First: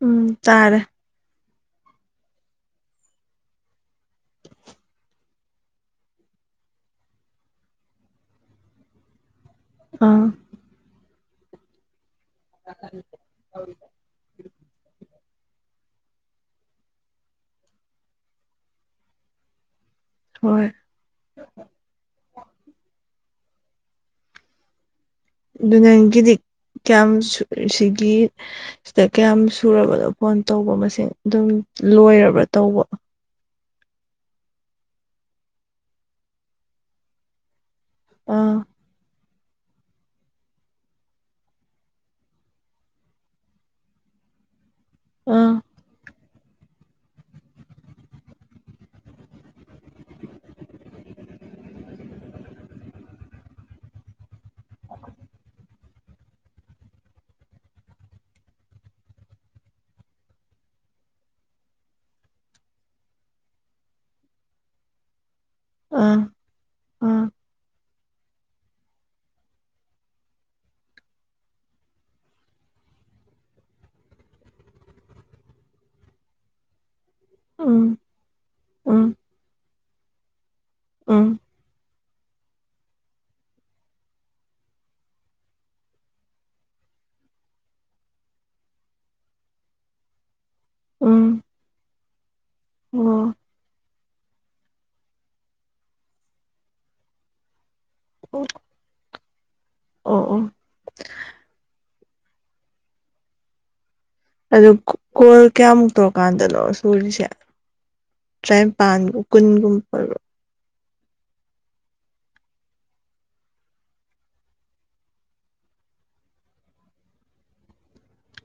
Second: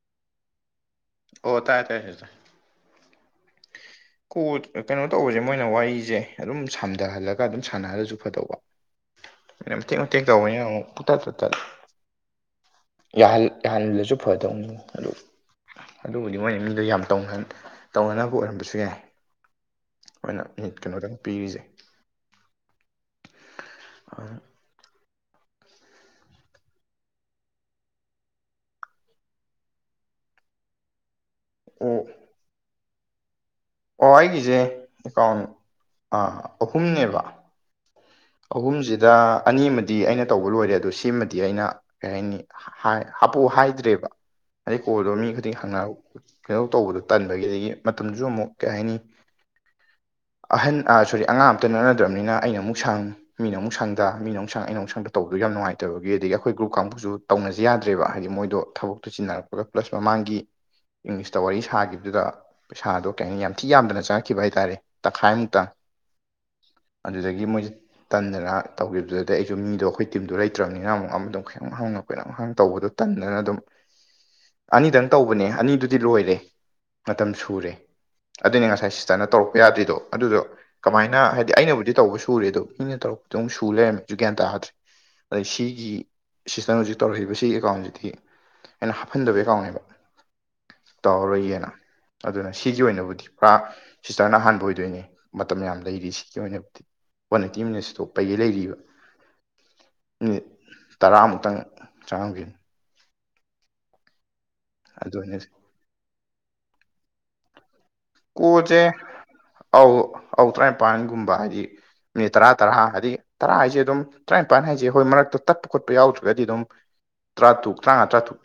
ꯎꯝ ꯇꯥꯔꯦ ꯑꯣ ꯇꯥꯏ ꯇ ꯀꯣ ꯀꯩꯅꯣ ꯇꯧꯕꯁꯦ ꯃꯣꯏꯅ ꯋꯥꯔꯤꯁꯦ ꯑꯗꯨꯝ ꯁꯝꯊꯍꯜꯂꯒ ꯑꯗꯨꯝ ꯁꯥꯟꯅꯔꯔꯁꯨ ꯐꯗꯧꯕ ꯃꯇꯦꯡ ꯃꯇꯦꯛ ꯑꯥ ꯇꯥꯎ ꯄꯨꯇ ꯇꯠꯇ [unintelligible] ꯌꯥꯍꯟꯕꯗꯁꯨ ꯐꯗꯧꯅꯤ ꯑꯗꯨ ꯑꯗꯨꯕꯨꯗꯤ ꯃꯣꯏꯅ ꯃꯤꯗꯨ ꯌꯥꯝ ꯇꯧꯅꯅꯕ ꯑꯣꯏꯔꯝꯕꯁꯨ ꯌꯥꯏ ꯑꯣꯏꯅ ꯍꯣꯏ ꯃꯤ ꯀꯩꯅꯣꯗꯪ ꯄꯤꯔꯤꯁꯦ ꯑꯗꯨ ꯅꯪꯒꯤꯗꯤ ꯀꯌꯥꯝ ꯁꯤꯒꯤ ꯁꯤꯗ ꯀꯌꯥꯝ ꯁꯨꯔꯕꯅꯣ ꯐꯣꯟ ꯇꯧꯕ ꯃꯁꯤꯡ ꯑꯗꯨꯝ ꯂꯣꯏꯔꯕ꯭ꯔꯥ ꯇꯧꯕ ꯑꯣ ꯑꯩꯒꯤꯁꯦ ꯑꯦꯀꯥꯎꯟ ꯑꯍꯨꯝꯅꯦꯕ ꯑꯥ ꯑꯍꯨꯝꯁꯤꯗ ꯑꯅꯤꯃ ꯑꯩꯅ ꯇꯧꯕ ꯂꯣꯏꯔꯦ ꯑꯗꯣ ꯁꯤꯃꯗꯤ ꯑꯩꯅ ꯀꯔꯤ ꯍꯥꯏꯅꯤ ꯍꯥꯄꯨ ꯍꯥꯏꯗ꯭ꯔꯦꯕ ꯑꯗꯩ ꯀꯣꯜꯗꯣ ꯃꯤ ꯑꯥ ꯈꯨꯗꯤꯡ ꯍꯪꯅꯔꯛ ꯀꯩꯅꯣ ꯇꯧꯕꯗꯣ ꯇꯟꯕꯒꯤ ꯑꯗꯒꯤ ꯃꯇꯝꯗꯨꯁꯨ ꯑꯃꯨꯛ ꯀꯩ ꯍꯥꯏꯅꯤ ꯑꯍꯟ ꯁꯣꯔꯤ ꯑꯉꯥꯡ ꯑꯝꯇ ꯅꯠꯅꯗ꯭ꯔꯕꯅꯤꯅ ꯑꯩꯅ ꯑꯃꯨꯛ ꯁꯥꯡꯉꯤ ꯃꯤꯅ ꯑꯃꯨꯛ ꯁꯪꯗ ꯃꯤꯅ ꯑꯃꯨꯛ ꯁꯪ ꯑꯩꯅ ꯑꯃꯨꯛ ꯁꯪꯗ ꯇꯧꯕꯗꯗꯨ ꯌꯥꯝ ꯅꯨꯡꯉꯥꯏꯇꯕꯒꯤ ꯑꯗꯒꯤ ꯑꯩꯈꯣꯏ ꯒ꯭ꯔꯨꯞ ꯀꯥꯡꯕꯨꯁꯨ ꯇꯧꯅꯖꯦ ꯌꯥꯗ꯭ꯔꯦꯕ ꯍꯥꯏꯗꯤ ꯃꯣꯏꯗꯣ ꯊꯕꯛꯇꯨ ꯁꯤꯟꯅꯔꯛꯄꯒ ꯄ꯭ꯂꯁ ꯃꯃꯥꯡꯒꯤ ꯏꯪꯂꯤꯁꯇ ꯋꯥꯔꯤ ꯁꯥꯈꯤꯕꯗꯨꯗ ꯄꯩꯁꯥꯗꯣ ꯀꯩ ꯍꯥꯏꯅꯤ ꯌꯥꯝ ꯊꯤ ꯌꯥꯝꯗꯅ ꯆꯪꯉꯛꯈꯤꯕ ꯍꯥꯏꯇꯥꯥꯔꯦ ꯇꯪꯈꯥꯏꯃꯨꯛ ꯑꯥ ꯑꯥ ꯑꯗꯨꯗꯒꯤ ꯃꯣꯏ ꯇꯟꯗꯅ ꯇꯧꯈꯤꯕꯗꯨꯗꯗꯤ ꯑꯩꯁꯨ ꯃꯤꯗꯣ ꯑꯩꯈꯣꯏ ꯇꯤꯝꯗꯣ ꯂꯩꯇ꯭ꯔꯕꯅꯤꯅ ꯑꯃꯨꯛ ꯑꯃꯗꯣꯝ ꯈꯈꯤꯇꯪ ꯍꯪꯉ ꯑꯩꯈꯣꯏꯅꯪꯍꯪ ꯇꯧꯕꯗꯣ ꯇꯟꯗꯅ ꯑꯗꯨꯝ ꯑꯅꯤꯗꯪ ꯇꯧꯕꯅꯦ ꯑꯅꯤꯗꯨꯗꯤ ꯂꯣꯏꯔꯦ ꯃꯇꯝ ꯁꯨꯔꯦ ꯎꯝ ꯑꯗꯨꯅꯦ ꯉꯁꯥꯏ ꯎꯝ ꯁꯤꯁꯇꯔꯅ ꯇꯧꯔꯛꯄ ꯌꯥꯗ꯭ꯔꯤꯗꯣ ꯑꯗꯨꯗꯣ ꯀꯃꯥꯏꯅ ꯎꯝ ꯍꯥꯏꯗꯤ ꯑꯩꯅꯕꯨꯗꯤ ꯇꯧꯕ ꯁꯨꯔꯦ ꯑꯗꯨꯣ ꯏꯪꯅꯧꯛꯄꯗꯤꯨꯛ ꯁꯨ ꯂꯩꯔꯝꯃꯦꯁꯨꯨ ꯒ꯭ꯌꯥꯟ ꯇꯥꯗ꯭ꯔꯦ ꯑꯗꯩ ꯁꯤꯒꯤ ꯁꯤꯁꯇꯔ ꯍꯧꯖꯤꯛ ꯇꯧꯔꯛꯏꯕ ꯁꯤꯒꯤ ꯑꯦꯀꯥꯎꯟꯁꯤꯗꯤ ꯑꯩꯅ ꯍꯥꯞꯐꯟꯗꯕꯩ ꯀꯥꯎꯅꯦꯕ ꯎꯝ ꯇꯧꯔꯔꯣꯏꯒꯦꯅ ꯑꯗꯨꯅ ꯁꯤꯒꯤ ꯑꯣꯏꯅꯕꯨꯗꯤ ꯑꯣ ꯄꯨꯔꯥ ꯁꯤꯁꯇꯔꯅ ꯑꯍꯥꯟꯕ ꯑꯣꯏꯗꯣꯏꯅꯦ ꯃꯇꯝ ꯌꯥꯝ ꯂꯩꯔꯤ ꯁꯤꯒꯤ ꯑꯣꯏꯅꯕꯨꯗꯤ ꯇꯤꯝꯅ ꯁꯇꯣꯛꯄꯒꯤ ꯂꯩꯔꯤꯕ ꯑꯣ ꯑꯣ ꯃꯤꯅꯤꯠ ꯇꯔꯥꯃꯨꯛꯇꯪ ꯆꯒꯦ [inaudible] ꯑ ꯑꯗꯨꯅꯦ ꯀꯣꯜ ꯀꯌꯥꯃꯨꯛ ꯇꯧꯔꯀꯥꯟꯗꯅꯣꯔ ꯁꯣꯔꯤꯁꯦ ꯇꯔꯥꯅꯤꯄꯥꯟꯒꯨꯝ ꯀꯨꯟꯒꯨꯝꯕ ꯍꯧꯧ ꯇꯔꯥꯅꯤꯄꯥꯟꯒꯨꯝꯕ ꯍꯥꯏꯗꯤ ꯃꯤꯅꯤꯠ ꯇꯔꯥ ꯇꯔꯥ ꯍꯥꯏꯗꯤ ꯇꯔꯥ ꯍꯥꯏꯁꯦ ꯑꯗꯨꯝ ꯇꯔꯥꯅꯤꯄꯥꯟ ꯍꯥꯏꯁꯦ ꯍꯣꯏ ꯃꯔꯛꯇ ꯇꯛꯄ ꯈꯣꯠꯄ ꯌꯥꯎꯗ꯭ꯔꯒꯗꯤ ꯑꯗꯨꯝ ꯇꯔꯥ ꯇꯨꯛ ꯇꯔꯥꯃꯉꯥ ꯇꯔꯥꯇꯨꯛ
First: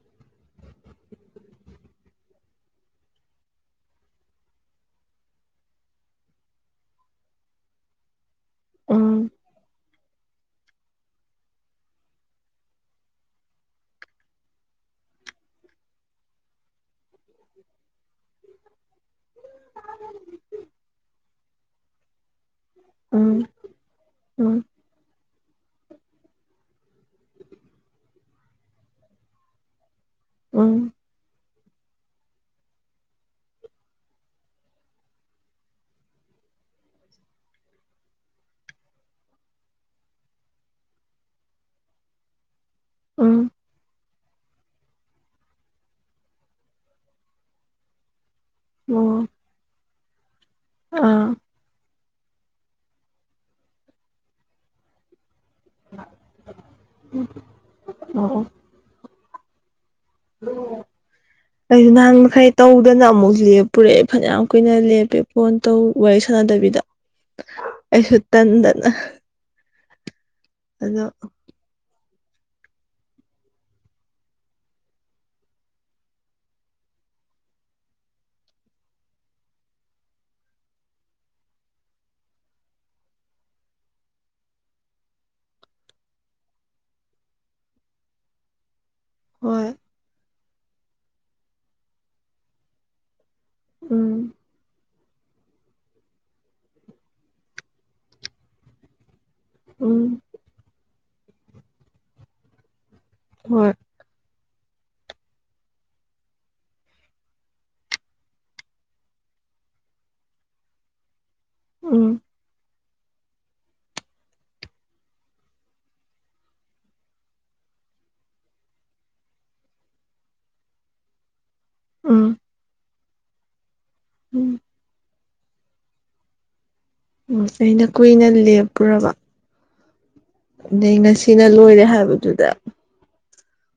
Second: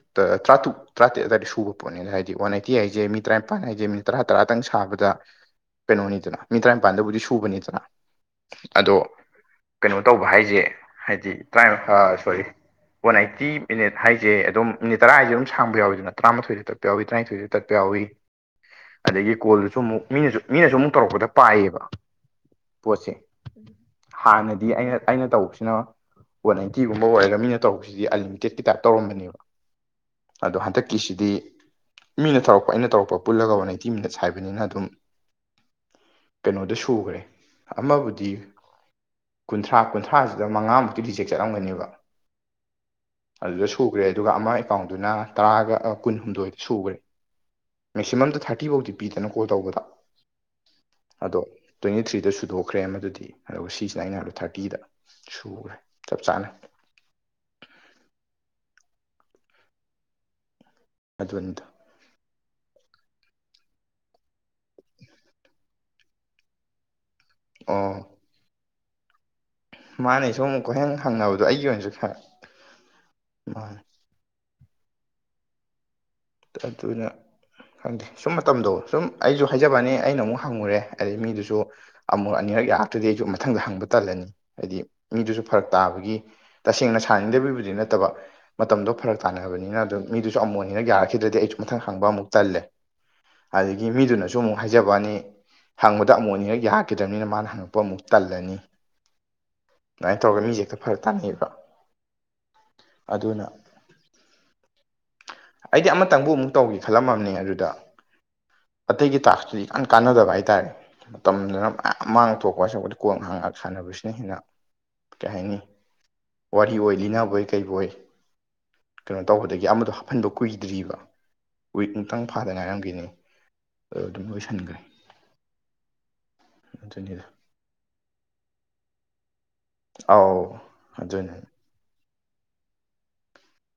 ꯇꯔꯥꯇꯨꯛ ꯇꯥꯇꯦꯠ ꯑꯗꯨꯋꯥꯔ ꯁꯨꯕ ꯄꯣꯠꯅꯦ ꯍꯥꯏꯗꯤ ꯋꯥꯟ ꯑꯥꯏꯇꯤ ꯍꯥꯏꯖꯦ ꯃꯤ ꯇꯔꯥꯅꯤꯄꯥꯟ ꯍꯥꯏꯖꯦ ꯃꯤ ꯇꯔꯥꯛ ꯇꯔꯥꯇꯪ ꯁꯥꯕꯗ ꯀꯩꯅꯣꯅꯤꯗꯅ ꯃꯤ ꯇꯔꯥꯅꯤꯄꯥꯟꯗꯕꯨꯗꯤ ꯁꯨꯕꯅꯤꯗꯅ ꯑꯗꯣ ꯎꯝ ꯀꯩꯅꯣ ꯇꯧꯕ ꯍꯥꯏꯁꯦ ꯍꯥꯏꯗꯤ try sorry one eighty minute ꯍꯥꯏꯁꯦ ꯑꯗꯨꯝ ꯃꯤꯅꯤꯠ ꯇꯔꯥ ꯍꯥꯏꯁꯦ ꯑꯗꯨꯝ ꯁꯥꯡꯕ ꯌꯥꯎꯋꯤꯗꯅ ꯇꯔꯥꯃꯥꯊꯣꯏꯗ ꯇꯠꯄ ꯌꯥꯎꯏ ꯇꯔꯥꯏꯟꯊꯣꯏꯗ ꯇꯠꯄ ꯌꯥꯎꯏ ꯑꯗꯒꯤ ꯀꯣꯜꯗꯨꯁꯨ ꯑꯃꯨꯛ ꯃꯤꯅꯁꯨ ꯃꯤꯅꯁꯨ ꯑꯃꯨꯛ ꯇꯧꯔꯛꯄꯗ ꯄꯥꯏꯌꯦꯕ ꯄꯣꯠꯁꯦ ꯎꯝ ꯎꯝ ꯍꯥꯟꯅꯗꯤ ꯑꯩꯅ ꯑꯩꯅ ꯇꯧꯕꯁꯤꯅ ꯋꯥꯟ ꯅꯥꯏꯟꯇꯤꯒꯨꯝꯕ ꯑꯣꯏꯔꯒ ꯃꯤꯅ ꯇꯧꯔꯛꯄꯁꯤꯗꯤ ꯑꯟꯂꯤꯃꯤꯇꯦꯠꯀꯤ ꯇꯥꯏꯞ ꯇꯧꯔꯝꯕꯅꯦꯕ ꯑꯗꯣ ꯎꯝ ꯍꯟꯗꯛꯀꯤꯁꯤꯗꯤ ꯃꯤꯅ ꯇꯧꯔꯛꯄ ꯑꯩꯅ ꯇꯧꯔꯛꯄ ꯄꯨꯜꯂꯒ [unintelligible] ꯇꯤ ꯃꯤꯅꯠꯁ ꯍꯥꯏꯕꯅꯤꯅ ꯑꯗꯨꯝ ꯀꯩꯅꯣꯗ ꯁꯨꯒꯔꯦ ꯑꯃꯕꯨꯗꯤ ꯀꯨꯟꯊ꯭ꯔꯥ ꯀꯨꯟꯊ꯭ꯔꯥꯁꯤꯗ ꯃꯉꯥꯃꯨꯛꯇꯤ ꯔꯤꯖꯦꯛ ꯆꯠꯂꯝꯒꯅꯦꯕ ꯎꯝ ꯑꯗꯨꯗ ꯁꯨꯈ꯭ꯔꯦ ꯑꯗꯨꯒ ꯑꯃ ꯑꯦꯀꯥꯎꯟꯗꯨꯅ ꯇꯥꯔꯒꯥ ꯀꯨꯟ ꯍꯨꯝꯗꯣꯏ ꯁꯨꯒꯔꯦ ꯃꯦꯛꯁꯤꯃꯝꯗꯣ ꯊꯥꯔ ꯇꯤꯐꯧꯗꯤ ꯑꯣ ꯄꯤꯗꯅ ꯀꯣꯜ ꯇꯧꯕꯗꯣ ꯑꯥ ꯑꯗꯣ ꯇꯣꯏꯟꯇꯤ ꯊ꯭ꯔꯤꯗ ꯁꯨꯗꯣꯛꯈ꯭ꯔꯦ ꯑꯥꯃꯗꯨꯗꯤ ꯑꯗꯨꯒ ꯁꯤꯁꯤꯅꯥ ꯑꯩꯅ ꯊꯥꯔꯇꯤꯗ ꯁꯨꯈ꯭ꯔꯦ ꯆꯞ ꯆꯥꯅ ꯎꯝ ꯑꯣ [unintelligible] ꯑꯗꯨꯅꯤꯗ ꯑꯩ ꯅꯍꯥꯟ ꯃꯈꯩ ꯇꯧꯗꯅ ꯑꯃꯨꯛ ꯂꯦꯞꯄꯨꯔꯦ ꯐꯅꯌꯥꯝ ꯀꯨꯏꯅ ꯂꯦꯞꯄꯦ ꯐꯣꯟ ꯇꯧ ꯋꯥꯔꯤ ꯁꯥꯟꯅꯗꯕꯤꯗ ꯑꯣ ꯑꯩꯁꯨ ꯇꯟꯗꯅ ꯃꯥꯅꯦ ꯁꯣꯝ ꯀꯣꯏꯍꯡ ꯑꯗꯣ ꯍꯪꯅꯕꯗꯣ ꯑꯩꯒꯤ ꯑꯣꯏꯅꯁꯨ ꯃꯥꯅꯤ ꯑꯗꯨꯅ ꯈꯪꯗꯦ ꯁꯨꯝ ꯃꯇꯝꯗꯣ ꯁꯨꯝ ꯑꯩꯁꯨ ꯍꯥꯏꯖꯕꯅꯤ ꯑꯩꯅ ꯑꯃꯨꯛ ꯍꯪꯉꯨꯔꯦ ꯑꯗꯩ ꯃꯤꯗꯨꯁꯨ ꯑꯃꯨꯔꯛ ꯑꯅꯤꯔꯛ ꯌꯥꯔꯛꯇ꯭ꯔꯗꯤ ꯑꯩꯁꯨ ꯃꯊꯪꯗ ꯍꯪꯕ ꯇꯜꯂꯅꯤ ꯍꯥꯏꯗꯤ ꯃꯤꯗꯨꯁꯨ ꯐꯔꯛ ꯇꯥꯕꯒꯤ ꯇꯁꯦꯡꯅ ꯁꯥꯅꯤꯡꯗꯕꯩꯕꯨꯗꯤ ꯅꯠꯇꯕ ꯃꯇꯝꯗꯣ ꯐꯔꯛ ꯍꯣꯏ ꯇꯥꯟꯅꯕꯅꯤꯅ ꯑꯗꯨ ꯃꯤꯗꯨꯁꯨ ꯑꯃꯨꯛ ꯑꯅꯤꯔꯛ ꯌꯥꯔꯛꯈꯤꯗ꯭ꯔꯗꯤ ꯑꯩꯁꯨ ꯃꯊꯪ ꯍꯪꯕ ꯑꯃꯨꯛ ꯇꯜꯂꯦ ꯑꯗꯒꯤ ꯎꯝ ꯃꯤꯗꯨꯅꯁꯨ ꯑꯃꯨꯛ ꯍꯥꯏꯖꯕꯋꯥꯅꯤ ꯍꯪꯕꯗ ꯑꯃꯨꯛ ꯑꯅꯤꯔꯛ ꯌꯥꯈꯤꯗ꯭ꯔꯝꯅꯤꯅ ꯃꯥꯅ ꯍꯪꯉꯛꯄ ꯑꯃꯨꯛ ꯇꯜꯂꯅꯤ ꯎꯝ ꯑꯗꯨꯨꯃꯥꯏꯟ ꯇꯧꯔ ꯃꯤ ꯍꯦꯛꯇ ꯐꯔꯛ ꯇꯥꯅꯩꯌꯦꯕ ꯑꯗꯨꯅ ꯍꯣꯏ ꯑꯩꯗꯤ ꯑꯃꯇꯪꯕꯨ ꯑꯃꯨꯛ ꯇꯧꯒꯦ ꯈꯜꯂꯝꯃꯕꯅꯦ ꯑꯗꯨꯗ ꯑꯇꯩꯒꯤ ꯇꯥꯛꯁꯇꯨꯗꯤ ꯌꯥꯝ ꯀꯥꯟꯅꯗꯕ ꯍꯥꯏꯇꯥꯥꯔꯦ ꯃꯇꯝꯗꯨꯅ ꯃꯌꯥꯝ ꯎꯝ ꯃꯥꯡ ꯊꯣꯛꯄ [unintelligible] ꯀꯣꯟ ꯉꯍꯥꯛ ꯉꯍꯥꯛ ꯁꯥꯟꯅꯕꯁꯤꯅ ꯍꯦꯟꯅ ꯀꯩ ꯍꯥꯏꯅꯤ ꯋꯥꯔꯤ ꯑꯣꯏ ꯂꯤꯅꯕꯣꯏ ꯀꯩꯕꯣꯏ ꯀꯩꯅꯣ ꯇꯧꯕꯗꯒꯤ ꯑꯃꯗꯣ ꯍꯥꯞꯐꯟ ꯀꯨꯏꯗ꯭ꯔꯤꯕ ꯋꯤꯛꯃꯨꯛꯇꯪ ꯎꯝ ꯐꯥꯗ ꯉꯥꯏꯔꯝꯒꯤꯅꯤ ꯑꯗꯨ ꯑꯗꯨꯝ ꯎꯝ ꯂꯣꯏꯁꯟꯒꯔꯦ ꯑꯩꯅ ꯀꯨꯏꯅ ꯂꯦꯞꯄꯨꯔꯕ ꯑꯥꯎ ꯅꯗꯩ ꯉꯁꯤꯅ ꯂꯣꯏꯔꯦ ꯍꯥꯏꯕꯗꯨꯗ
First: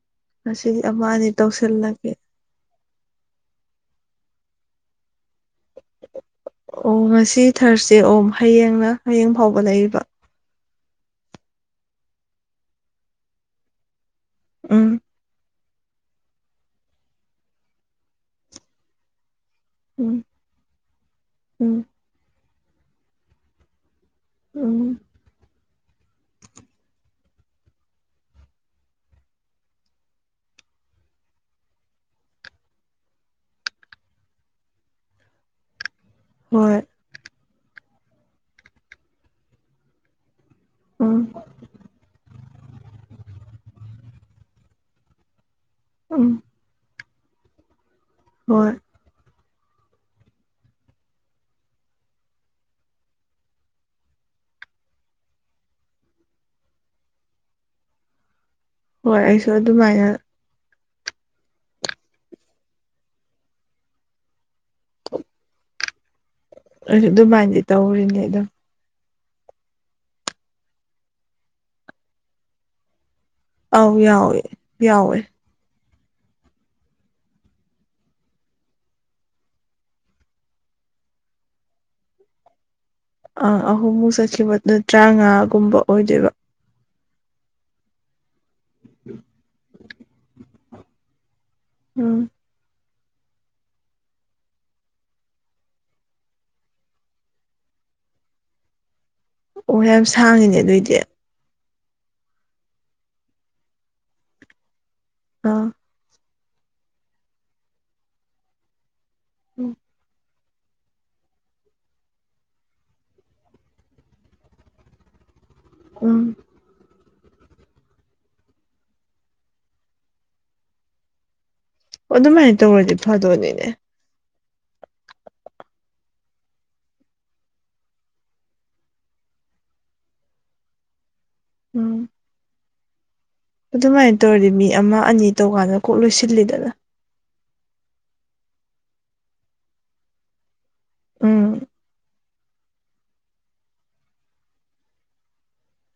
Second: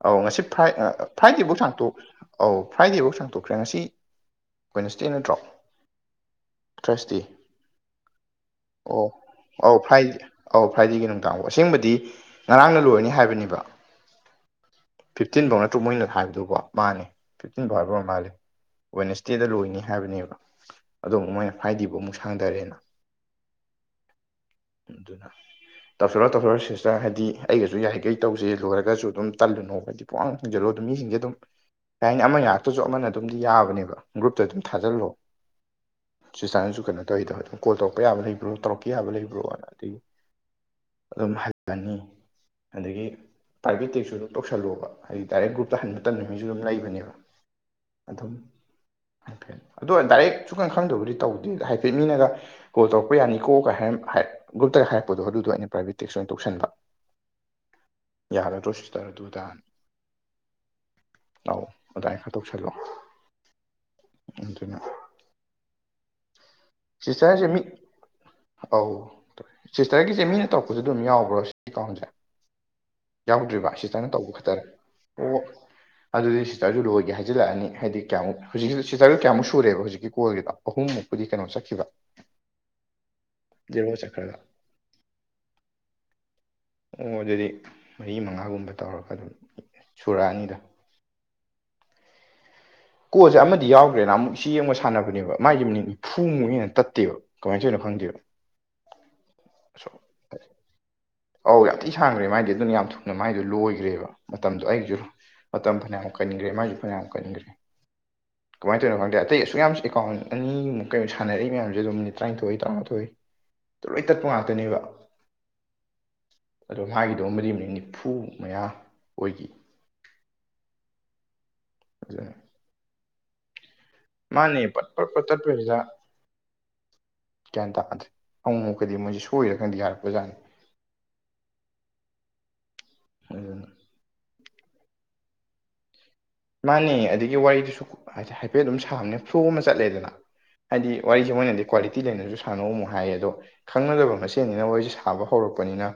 ꯑꯧ ꯉꯁꯤ ꯐ꯭ꯔꯥꯏ ꯉꯁꯤꯗꯤ ꯑꯃ ꯑꯅꯤ ꯐ꯭ꯔꯥꯏꯗꯦꯐꯧ ꯁꯥꯡꯇꯣꯛ ꯇꯧꯁꯜꯂꯒꯦ ꯑꯧ ꯐ꯭ꯔꯥꯏꯗꯦꯐꯧ ꯁꯥꯡꯗꯣꯛꯈ꯭ꯔꯦ ꯉꯁꯤ ꯋꯥꯏꯅꯁꯗꯦ ꯅꯠꯇ꯭ꯔꯣ ꯑꯣ ꯊ꯭ꯔꯁꯗꯦ ꯉꯁꯤ ꯊꯔꯁꯗꯦ ꯑꯣ ꯍꯌꯦꯡꯅ ꯑꯣ ꯍꯌꯦꯡ ꯐꯥꯎꯕ ꯑꯧ ꯂꯩꯔꯤꯕ ꯐ꯭ꯔꯥꯏ ꯑꯧ ꯐ꯭ꯔꯥꯏꯗꯦꯒꯤ ꯅꯨꯡꯗꯥꯡꯐꯥꯎ ꯑꯁꯦꯡꯕꯗꯤ ꯉꯔꯥꯡꯅ ꯂꯣꯏꯔꯅꯤ ꯍꯥꯏꯕꯅꯦꯕ ꯎꯝ ꯐꯤꯐꯇꯤꯟꯐꯧ ꯅꯠꯇ꯭ꯔꯣ ꯃꯣꯏꯅ ꯍꯥꯏꯕꯗꯨꯕꯣ ꯃꯥꯅꯦ ꯐꯤꯐꯇꯤꯟꯐꯥꯎ ꯍꯥꯏꯕ ꯑꯣꯏꯔ ꯃꯥꯜꯂꯦ ꯋꯦꯟꯁꯗꯦꯗ ꯂꯣꯏꯅꯤ ꯎꯝ ꯍꯥꯏꯕꯅꯦꯕ ꯑꯗꯣ ꯑꯃꯨꯛ ꯃꯣꯏꯅ ꯎꯝ ꯐꯔꯥꯏꯗꯦꯕꯨ ꯑꯃꯨꯛ ꯁꯥꯡꯊꯔꯦꯅ ꯎꯝ [unintelligible] ꯇꯧꯁꯜꯂꯣ ꯇꯧꯁꯜꯂꯣ ꯁꯤꯁꯇꯔ ꯍꯥꯏꯗꯤ ꯑꯩꯒꯁꯨ ꯌꯥꯔꯤꯈꯩ ꯇꯧꯖꯦ ꯂꯣꯏꯔꯒꯁꯨ ꯑꯗꯨꯝ ꯇꯜꯂꯨꯅꯣꯕ ꯍꯥꯏꯗꯤ ꯄꯨꯍꯪ ꯍꯪꯖꯜꯂꯣ ꯑꯗꯨꯝ ꯃꯤꯁꯤꯡꯁꯦ ꯑꯗꯨꯝ ꯀꯩ ꯍꯥꯏꯅꯤ ꯑꯃ ꯌꯔꯛꯇꯁꯨ ꯑꯃꯅ ꯑꯗꯨꯝꯗꯤ ꯌꯥꯕꯅꯦꯕ ꯒ꯭ꯔꯨꯞꯇ ꯑꯗꯨꯝ ꯊꯥꯖꯤꯜꯂꯣ ꯍꯣꯏ ꯁꯤꯁꯇꯔꯅꯁꯨ ꯀꯩꯅꯣ ꯇꯧꯋꯤꯗꯣ ꯀꯣꯜ ꯇꯧꯔꯛꯄ ꯌꯥꯕ ꯂꯩꯕ꯭ꯔꯣ ꯇꯧꯔꯛꯄ ꯌꯥꯕ ꯂꯩꯕ꯭ꯔꯣꯅ ꯑꯗꯨ ꯎꯝ ꯑꯗꯨꯝ ꯍꯜꯂꯅꯤ ꯑꯗꯒꯤ ꯄ꯭ꯔꯥꯏꯚꯦꯠꯇꯤꯛꯁ꯭ꯁꯨ ꯑꯗꯨꯝ ꯇꯧꯁꯜꯂꯣꯕ ꯍꯥꯏꯗꯤ ꯗꯥꯏꯔꯦꯛ ꯒ꯭ꯔꯨꯞꯇ ꯍꯟꯕ ꯇꯟꯕꯥ ꯎꯝ ꯃꯤꯁꯨ ꯑꯗꯨꯝ ꯂꯩꯕꯅꯦꯕ ꯑꯗꯨꯝ ꯍꯣꯏ ꯍ ꯐꯔꯦ ꯑꯗꯣ ꯗꯥꯏꯔꯦꯛ ꯁꯨꯀꯪ ꯈꯪꯗꯕꯨꯗꯤ ꯇꯧꯗꯦ ꯍꯥꯏꯐꯦꯠ ꯃꯤꯅꯒ ꯀꯣ ꯇꯧꯔꯛꯄ ꯌꯥꯅꯤꯀꯣ ꯀꯥꯏ ꯍꯥꯏꯔ ꯒ꯭ꯔꯨꯞꯇꯒ ꯍꯥꯏꯔꯛꯄꯗꯣ ꯑꯗꯨꯗꯣ ꯑꯩꯅ ꯄ꯭ꯔꯥꯏꯚꯦꯠ ꯇꯦꯛꯁ ꯑꯣꯏꯅ ꯇꯧꯁꯟꯕ ꯌꯥꯍꯒ ꯍꯣꯏ ꯑꯩꯁꯨ ꯇꯣꯁꯇꯔ ꯨꯗꯥꯥꯟ ꯑꯗꯨꯃꯥꯏꯅ ꯂꯥꯛꯑꯣ ꯑꯗꯥꯥꯏ ꯈꯥꯗꯣꯛꯁꯜꯂꯣ ꯑꯗꯨꯅ ꯑꯗꯨꯃꯥꯏꯅꯗꯤ ꯇꯧꯔꯤꯅꯦ ꯑꯗꯨꯝ ꯑꯧꯧꯦ ꯁꯤꯁꯇꯔꯒꯤꯁꯦ ꯃꯤꯅ ꯇꯧꯔꯛꯄꯁꯨ ꯑꯗꯨꯝ ꯌꯥꯎꯕ꯭ꯔꯣ ꯁꯤ ꯀꯥꯎꯟꯁꯦ ꯌꯥꯎꯗ꯭ꯔꯤꯕ ꯑꯧ ꯌꯥꯎꯋꯦ ꯈꯛꯇꯔ ꯌꯥꯎꯋꯦ ꯑꯣ ꯑꯗꯨꯗꯤ ꯁꯤꯁꯇꯔꯁꯨ ꯂꯣꯏꯒꯦ ꯍꯥꯏꯖꯤꯜꯂꯛꯑꯅꯤ ꯍꯥꯏꯗꯤ ꯀꯌꯥꯃꯨꯛ ꯍꯧꯖꯤꯛꯀꯤ ꯁꯤꯇꯔꯁꯨ ꯀꯌꯥꯃꯨꯛ ꯁꯨꯔꯦꯕ ꯍꯧꯖꯤꯛꯀꯤ ꯀꯣꯜꯒꯤꯗꯣ ꯑꯍꯨꯝꯃꯨꯛꯄꯨꯗꯤ ꯀꯩꯅꯣ ꯆꯠꯈꯤꯕ ꯑꯪ ꯖꯦꯔꯣ ꯑꯍꯨꯝꯃꯨꯛ ꯆꯠꯈ꯭ꯔꯒ ꯆꯠꯈꯤꯕꯗꯨ ꯇꯔꯥꯃꯉꯥꯒꯨꯝꯕ ꯑꯣꯏꯗꯣꯏꯕ ꯑꯣ ꯑꯗꯨꯗꯤ ꯃꯔꯤ ꯃꯉꯥꯒꯨꯝꯕ ꯇꯧꯔꯒ ꯑꯗꯨꯝ ꯁꯨꯔꯛꯑꯅꯤꯗꯣ ꯎꯝ ꯀꯣꯁꯦ ꯑꯃꯗꯤ ꯌꯥꯎꯗ꯭ꯔꯦꯅ ꯑꯃꯨꯛ ꯁꯤ ꯌꯦꯡꯕ ꯁꯥꯟꯅꯕꯅꯦꯕ ꯃꯥꯥꯏꯗꯤ ꯃꯅꯤꯡꯗꯤ ꯐꯨꯕ ꯍꯦꯟꯅ ꯇꯠꯇꯦꯕ ꯀꯃꯥꯏꯅ ꯇꯣꯏꯅ ꯐꯪꯗꯦꯕ ꯑꯣ ꯌꯥꯝ ꯁꯥꯡꯉꯤꯅꯦ ꯑꯗꯨꯏꯗꯤ ꯑꯧ ꯌꯥꯝ ꯊꯤ ꯁꯥꯡꯈ꯭ꯔꯦ ꯃꯥꯏꯗꯤ ꯑꯗꯨꯅ ꯌꯥꯝ ꯊꯨꯅ ꯃꯥꯏꯗꯣ ꯂꯣꯏꯈ꯭ꯔꯦꯕ ꯃꯇꯝꯗꯣ ꯑꯩꯁꯨ ꯑꯥ ꯃꯇꯝ ꯐꯅꯌꯥꯝ ꯀꯟꯈ꯭ꯔꯦ ꯃꯥꯒꯤ ꯐꯅꯌꯥꯝ ꯀꯟꯈ꯭ꯔꯦ ꯀꯃꯥꯏꯅ ꯇꯧꯅꯣ ꯈꯪꯗꯦ ꯑꯇꯩ ꯑꯁꯨꯛ ꯌꯥꯝꯅ ꯑꯦꯥꯎꯟ ꯑꯅꯤꯃꯨ ꯀꯩꯅꯣ ꯁꯥꯟꯅꯔꯏ ꯃꯌꯥꯝꯦꯝ ꯃꯤꯠ ꯇꯔꯥꯅꯤꯊꯣꯏ ꯇꯔꯥꯊꯣꯏ ꯇꯂꯣꯏ ꯇꯠꯄ ꯉꯥꯛꯇꯅꯦꯕ ꯎꯝ ꯑꯗꯣ ꯃꯥꯒꯤꯗꯣ ꯃꯔꯤ ꯑꯃꯅꯤ ꯅꯤꯐꯨ ꯃꯌꯥ ꯑꯣꯏꯈꯤ ꯑꯣ ꯑꯗꯨꯅ ꯑꯗꯨꯃꯥꯏꯅ ꯇꯧꯔꯗꯤ ꯐꯥꯗꯣꯏꯅꯤꯅꯦ ꯃꯥꯅꯦ ꯄꯠ ꯄꯠꯄ ꯇꯠꯄꯁꯤꯗ ꯀꯩꯌꯥ ꯇꯥꯅꯗ꯭ꯔꯦ ꯑꯃꯨꯛꯨꯛꯀꯗꯤ ꯃꯣꯏꯁꯦ ꯁꯣꯏꯔꯀꯥꯟꯗꯤ ꯌꯥꯔꯛꯄꯖꯥꯠꯅꯤ ꯎꯝ ꯑꯗꯨꯅ ꯑꯗꯨꯃꯥꯏꯅ ꯇꯧꯔꯗꯤ ꯃꯤ ꯑꯃ ꯑꯅꯤ ꯇꯧꯀꯥꯟꯗ ꯀꯣꯛ ꯂꯣꯏꯁꯤꯟꯜꯂꯤꯗꯣ ꯃꯥꯅꯤ ꯑꯗꯒꯤ ꯋꯥꯔꯤꯗꯨꯁꯨ ꯍꯥꯏꯐꯦꯠ ꯑꯗꯨꯝ ꯁꯥꯕꯅꯦ ꯐ꯭ꯂꯣ ꯑꯃ ꯆꯠꯂꯦꯗꯅ ꯍꯥꯏꯗꯤ ꯋꯥꯔꯤꯁꯦ ꯎꯝ ꯃꯣꯏꯅꯗꯤ ꯀ꯭ꯋꯥꯂꯤꯇꯤ ꯂꯩꯅꯁꯨ ꯁꯥꯟꯅꯧ ꯑꯃꯨꯛ ꯍꯥꯏꯌꯦ ꯑꯗꯣ ꯈꯪꯅꯗꯕ ꯃꯁꯦꯟꯅꯤꯅ ꯃꯣꯏꯁꯦ ꯁꯥꯕ ꯍꯧꯔꯛꯄꯅꯤꯅ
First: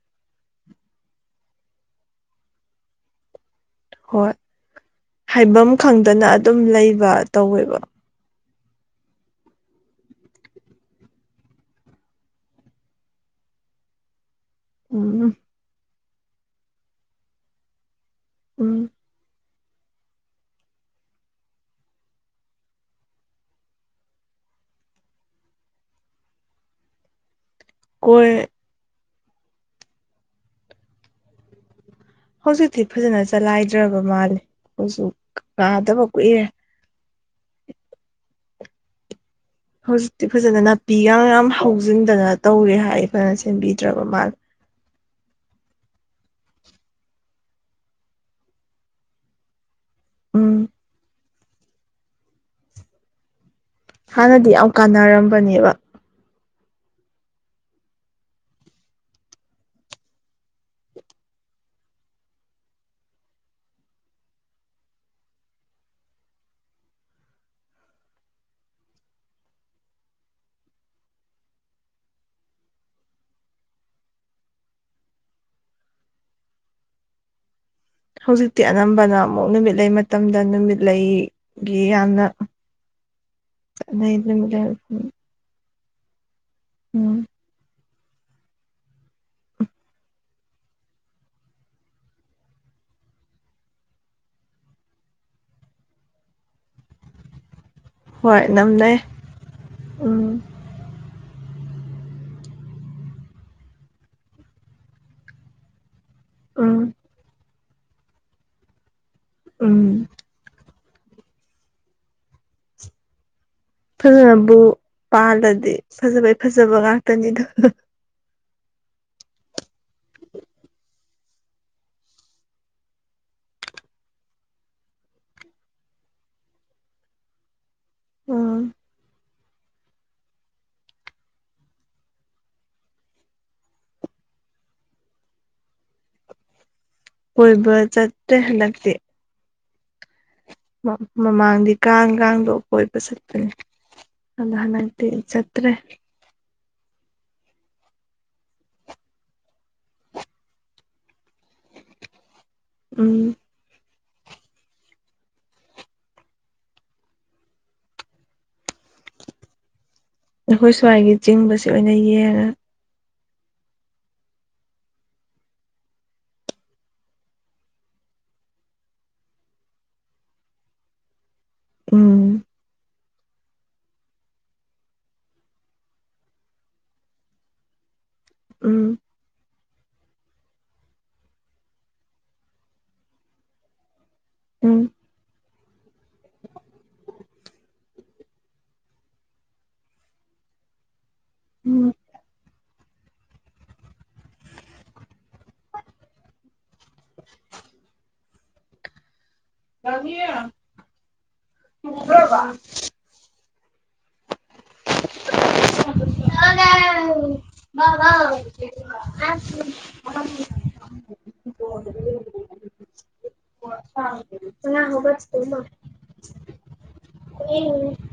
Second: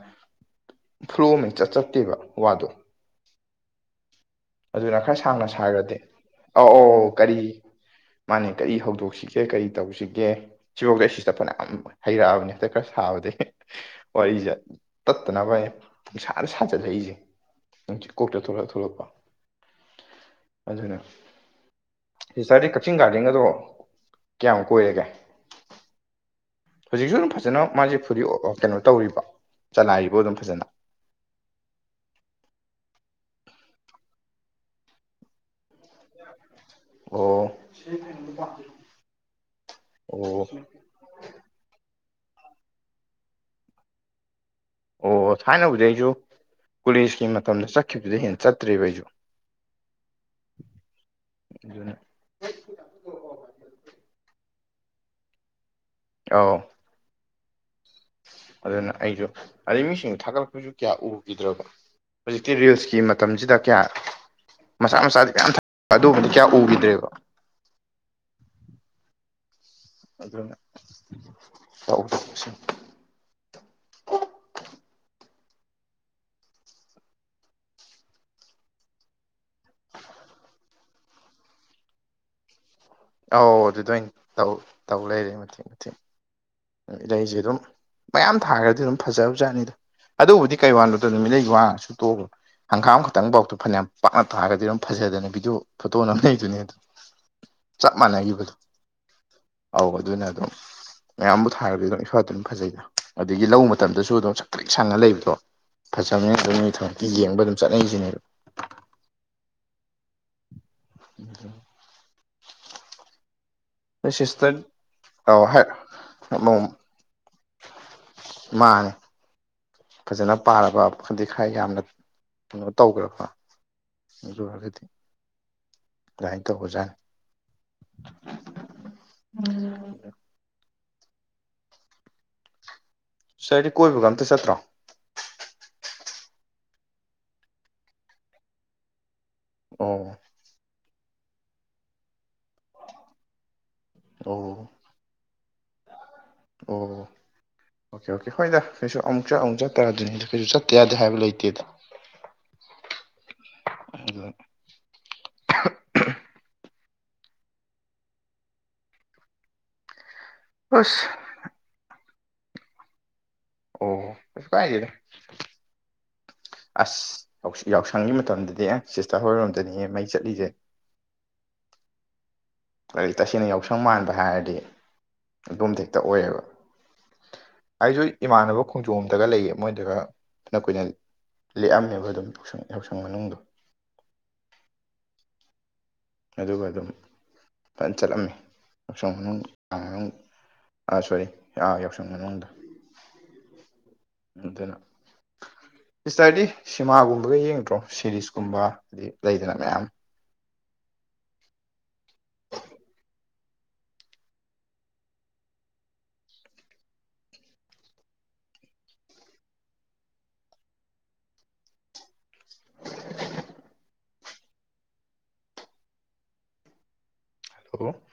ꯐ꯭ꯂꯨ ꯑꯃ ꯆꯠ ꯆꯠꯇꯦꯕ ꯋꯥꯗꯣ ꯍꯣꯏ ꯑꯗꯨꯅ ꯈꯔ ꯁꯥꯡꯅ ꯍꯥꯏꯐꯝ ꯁꯥꯈ꯭ꯔꯗꯤ ꯈꯪꯗꯅ ꯑꯗꯨꯝ ꯑꯧ ꯂꯩꯕ ꯑꯧ ꯀꯔꯤ ꯇꯧꯋꯦꯕ ꯃꯥꯅꯦ ꯀꯔꯤ ꯍꯧꯗꯣꯛꯁꯤꯒꯦ ꯀꯔꯤ ꯇꯧꯁꯤꯒꯦ ꯁꯤꯐꯧꯗ ꯑꯩ ꯁꯤ ꯆꯠꯄꯅ ꯌꯥꯝ ꯍꯩꯔꯛꯑꯕꯅꯦ ꯍꯐꯦ ꯈꯔ ꯁꯥꯕꯗꯤ ꯋꯥꯔꯤꯁꯦ ꯎꯝ ꯇꯠꯇꯅꯕ ꯑꯩ ꯅꯨꯡꯁꯥꯅ ꯁꯥꯖꯜꯂꯛꯏꯁꯦ ꯅꯨꯡꯠ ꯀꯣꯛꯇ ꯊꯣꯛꯂꯛꯑ ꯎꯝ ꯊꯣꯛꯂꯛꯄ ꯑꯗꯨꯅ ꯁꯤꯇꯔꯗꯤ ꯀꯛꯆꯤꯡ ꯒꯥꯔꯗꯦꯟ ꯑꯗꯣ ꯀꯌꯥꯝ ꯀꯣꯏꯔꯒꯦ ꯍꯧꯖꯤꯛꯁꯨ ꯑꯗꯨꯝ ꯐꯖꯅ ꯃꯥꯁꯦ ꯐꯨꯔꯤ ꯀꯣꯏ ꯀꯩꯅꯣ ꯇꯧꯔꯤꯕ ꯆꯂꯥꯏꯔꯤꯕ ꯑꯗꯨꯝ ꯐꯖꯅ ꯍꯧꯖꯤꯛꯇꯤ ꯐꯖꯅ ꯆꯂꯥꯏꯗ꯭ꯔꯕ ꯃꯥꯜꯂꯦ ꯑꯩꯈꯣꯏꯁꯨ ꯀꯥꯗꯕ ꯀꯨꯏꯔꯦ ꯑꯣ ꯍꯧꯖꯤꯛꯇꯤ ꯑꯣ ꯐꯖꯅ ꯅꯥꯄꯤꯒ ꯌꯥꯝ ꯍꯧꯖꯤꯟꯗꯅ ꯇꯧꯋꯦ ꯍꯥꯏ ꯐꯖꯅ ꯁꯦꯝꯕꯤꯗ꯭ꯔꯕ ꯃꯥꯂ ꯑꯣ ꯊꯥꯏꯅꯕꯨꯗꯤ ꯑꯩꯁꯨ ꯀꯣꯂꯦꯖꯀꯤ ꯃꯇꯝꯗ ꯆꯠꯈꯤꯕꯗ ꯍꯦꯟꯅ ꯆꯠꯇ꯭ꯔꯦꯕ ꯑꯩꯁꯨ ꯎꯝ ꯑꯗꯨꯨꯅ ꯍꯥꯟꯅꯗꯤ ꯌꯥꯝ ꯀꯥꯟꯅꯔꯝꯕꯅꯦꯕ ꯑꯥꯎ ꯑꯗꯨꯅ ꯑꯩꯁꯨ ꯑꯗꯩ ꯃꯤꯁꯤꯡꯗꯣ ꯊꯥꯒꯠꯂꯛꯄꯁꯨ ꯀꯌꯥ ꯎꯈꯤꯗ꯭ꯔꯕ ꯍꯧꯖꯤꯛꯇꯤ ꯔꯤꯜꯁꯀꯤ ꯃꯇꯝꯁꯤꯗ ꯀꯌꯥ ꯃꯆꯥ ꯃꯆꯥꯗꯤ ꯀꯌꯥꯝ ꯊꯛ ꯑꯗꯨꯒꯨꯝꯕꯗꯤ ꯀꯌꯥ ꯎꯈꯤꯗ꯭ꯔꯦꯕ ꯑꯗꯨꯅ ꯌꯥꯥꯛ ꯍꯧꯖꯤꯛꯇꯤ ꯑꯅꯝꯕꯅ ꯑꯃꯨꯛ ꯅꯨꯃꯤꯠ ꯂꯩ ꯃꯇꯝꯗ ꯅꯨꯃꯤꯠ ꯂꯩ ꯒꯤ ꯌꯥꯝꯅ ꯑꯧ ꯑꯗꯨꯗ ꯑꯣꯏꯅ ꯆꯠꯅꯩ ꯅꯨꯃꯤꯠ ꯇꯧ ꯂꯩ ꯇꯧ ꯂꯩꯔꯦ ꯃꯊꯦꯛ ꯃꯊꯦꯡ ꯎꯝ ꯏꯔꯁꯦ ꯑꯗꯨꯝ ꯃꯌꯥꯝ ꯊꯥꯈ꯭ꯔꯗꯤ ꯑꯗꯨꯝ ꯐꯖꯕꯖꯥꯠꯅꯤꯗꯣ ꯑꯗꯨꯕꯨꯗꯤ ꯀꯩ ꯋꯥꯜꯗꯨꯗ ꯅꯨꯠ ꯂꯩꯩ ꯋꯥꯡꯉ ꯁꯨ ꯇꯣꯛꯑ ꯍꯪꯒꯥꯝ ꯈꯛꯇꯪꯐꯥꯎꯗꯣ ꯐꯅꯌꯥꯝ ꯄꯥꯛꯅ ꯇꯥꯔꯒꯗꯤ ꯑꯗꯨꯝ ꯐꯖꯗꯅ ꯕꯤꯗꯤꯑꯣ ꯐꯣꯇꯣꯅ ꯂꯩꯗꯨꯅꯦ ꯑꯗꯣ ꯆꯞ ꯃꯥꯟꯅꯩ ꯍꯣꯏ ꯌꯨꯒꯥꯗꯨꯝ ꯅꯝꯅꯩ ꯑꯧ ꯑꯗꯨꯅ ꯎꯝ ꯑꯗꯨꯝ ꯃꯌꯥꯝꯕꯨ ꯊꯥꯔꯗꯤ ꯂꫭꯏꯅ ꯏꯐꯥꯗ ꯑꯗꯨꯝ ꯐꯖꯩꯗ ꯑꯗꯨꯗꯒꯤ ꯂꯧ ꯃꯇꯝꯗꯁꯨ ꯑꯗꯨꯝ ꯁꯛꯇꯦꯛ ꯁꯪꯉ ꯂꯩꯕꯗꯣ ꯐꯖꯕꯅꯦ ꯎꯝ ꯑꯗꯨꯅꯩ ꯊꯑꫭꯏꯀꯤ ꯌꯦꯡꯕ ꯑꯗꯨꯝ ꯆꯠꯅꯔꯩꯁꯤꯅꯦꯕ ꯎꯝ [unintelligible] ꯑꯗꯣ ꯐꯖꯅꯕꯨ ꯁꯤꯁꯇꯔ ꯑꯧ ꯍꯥꯏ ꯄꯥꯜꯂꯗꯤ ꯐꯖꯕꯒꯤ ꯐꯖꯕ ꯑꯃꯨꯛ ꯉꯥꯛꯇꯅꯤꯗ ꯃꯥꯅꯦ ꯐꯖꯅ ꯄꯥꯜꯂꯕ ꯈꯗꯤ ꯈꯔ ꯌꯥꯝꯅ ꯀꯩꯅꯣ ꯇꯧꯈ꯭ꯔꯕ ꯑꯗꯨ ꯑꫭꯏꯔꯒꯗꯤ ꯑꯗꯥꯏ ꯇꯧꯕ ꯖꯥꯠꯅꯤ ꯎꯝ [unintelligible] ꯁꯤꯁꯇꯔꯗꯤ ꯀꯣꯏꯕꯒ ꯑꯝꯇ ꯆꯠꯇ꯭ꯔꯣ ꯀꯣꯏꯕ ꯆꯠꯇꯦ ꯍꯥꯟꯗꯛꯇꯤ ꯑꯣ ꯃꯃꯥꯡꯗꯤ ꯀꯥꯡ ꯀꯥꯡꯗꯣ ꯀꯣꯏꯕ ꯆꯠꯄꯅꯦ ꯑꯗꯣ ꯑꯣ ꯍꯟꯗꯛꯇꯤ ꯆꯠ ꯇ꯭ꯔꯦ ꯑꯣ ꯑꯣꯀꯦ ꯑꯣꯀꯦ ꯍꯣꯏꯗ ꯀꯩꯁꯨ ꯑꯃꯨꯛ ꯆꯠ ꯑꯃꯨꯛ ꯆꯠꯇꯥꯗꯨꯅꯤꯗ ꯀꯩꯁꯨ ꯆꯠꯇ ꯌꯥꯗꯦ ꯍꯥꯏꯕ ꯂꯩꯇꯦꯗ ꯎꯝ ꯑꯗꯨꯅ ꯑꯩꯈꯣꯏ ꯁ꯭ꯋꯥꯏꯒꯤ ꯑꯁ ꯆꯤꯡꯕꯁꯦ ꯑꯣꯏꯅ ꯌꯦꯡꯉ ꯑꯣ ꯀꯩꯏꯁꯨ ꯀꯥꯏꯗꯦꯗꯥ ꯑꯁ ꯌꯥꯎꯁꯪꯒꯤ ꯃꯇꯝꯗꯗꯤ ꯑꯦ ꯁꯤꯁꯇꯔ ꯍꯣꯏꯔꯣꯝꯗꯅꯤꯑ ꯃꯩ ꯆꯠꯂꯤꯁꯦ ꯎꯝ [unintelligible] ꯇꯁꯦꯡꯅ ꯌꯥꯎꯁꯪ ꯃꯥꯟꯕ ꯍꯥꯏꯔꯗꯤ ꯑꯗꯣꯝꯗ ꯍꯦꯛꯇ ꯑꯣꯏꯌꯦꯕ ꯑꯩꯁꯨ ꯏꯃꯥꯟꯅꯕ ꯎꯝ ꯈꯣꯡꯖꯣꯝꯗꯒ ꯂꯩꯌꯦ ꯃꯣꯏꯗꯒ ꯐꯥꯅ ꯀꯨꯏꯅ ꯂꯦꯛꯑꯝꯃꯦꯕ ꯑꯗꯨꯝ ꯌꯥꯎꯁꯪ ꯌꯥꯎꯁꯪ ꯃꯅꯨꯡꯗꯣ ꯎꯝ ꯑꯗꯨꯒ ꯑꯗꯨꯝ ꯐꯖꯅ ꯆꯠꯂꯝꯃꯤ ꯌꯥꯎꯁꯪ ꯃꯅꯨꯡ [unintelligible] ꯑꯥ ꯁꯣꯔꯤ ꯑꯥ ꯎꯝ ꯌꯥꯎꯁꯪ ꯃꯅꯨꯡꯗꫭ ꯑꯗꯨꯅ ꯁꯤꯁꯇꯔꯗꯤ ꯁꯤꯃꯥꯒꯨꯝꯕꯒ ꯌꯦꯡꯗ꯭ꯔꯣ ꯁꯤꯔꯤꯁꯀꯨꯝꯕ ꯍꯥꯏꯗꯤ ꯂꯩꯗꯅ ꯃꯌꯥꯝ [unintelligible] [unintelligible] [unintelligible] [unintelligible] [unintelligible] [unintelligible] ꯑꯉꯥꯡ ꯍꯧꯒꯠꯇꯔ ꯃꯥꯜꯂꯦ [unintelligible]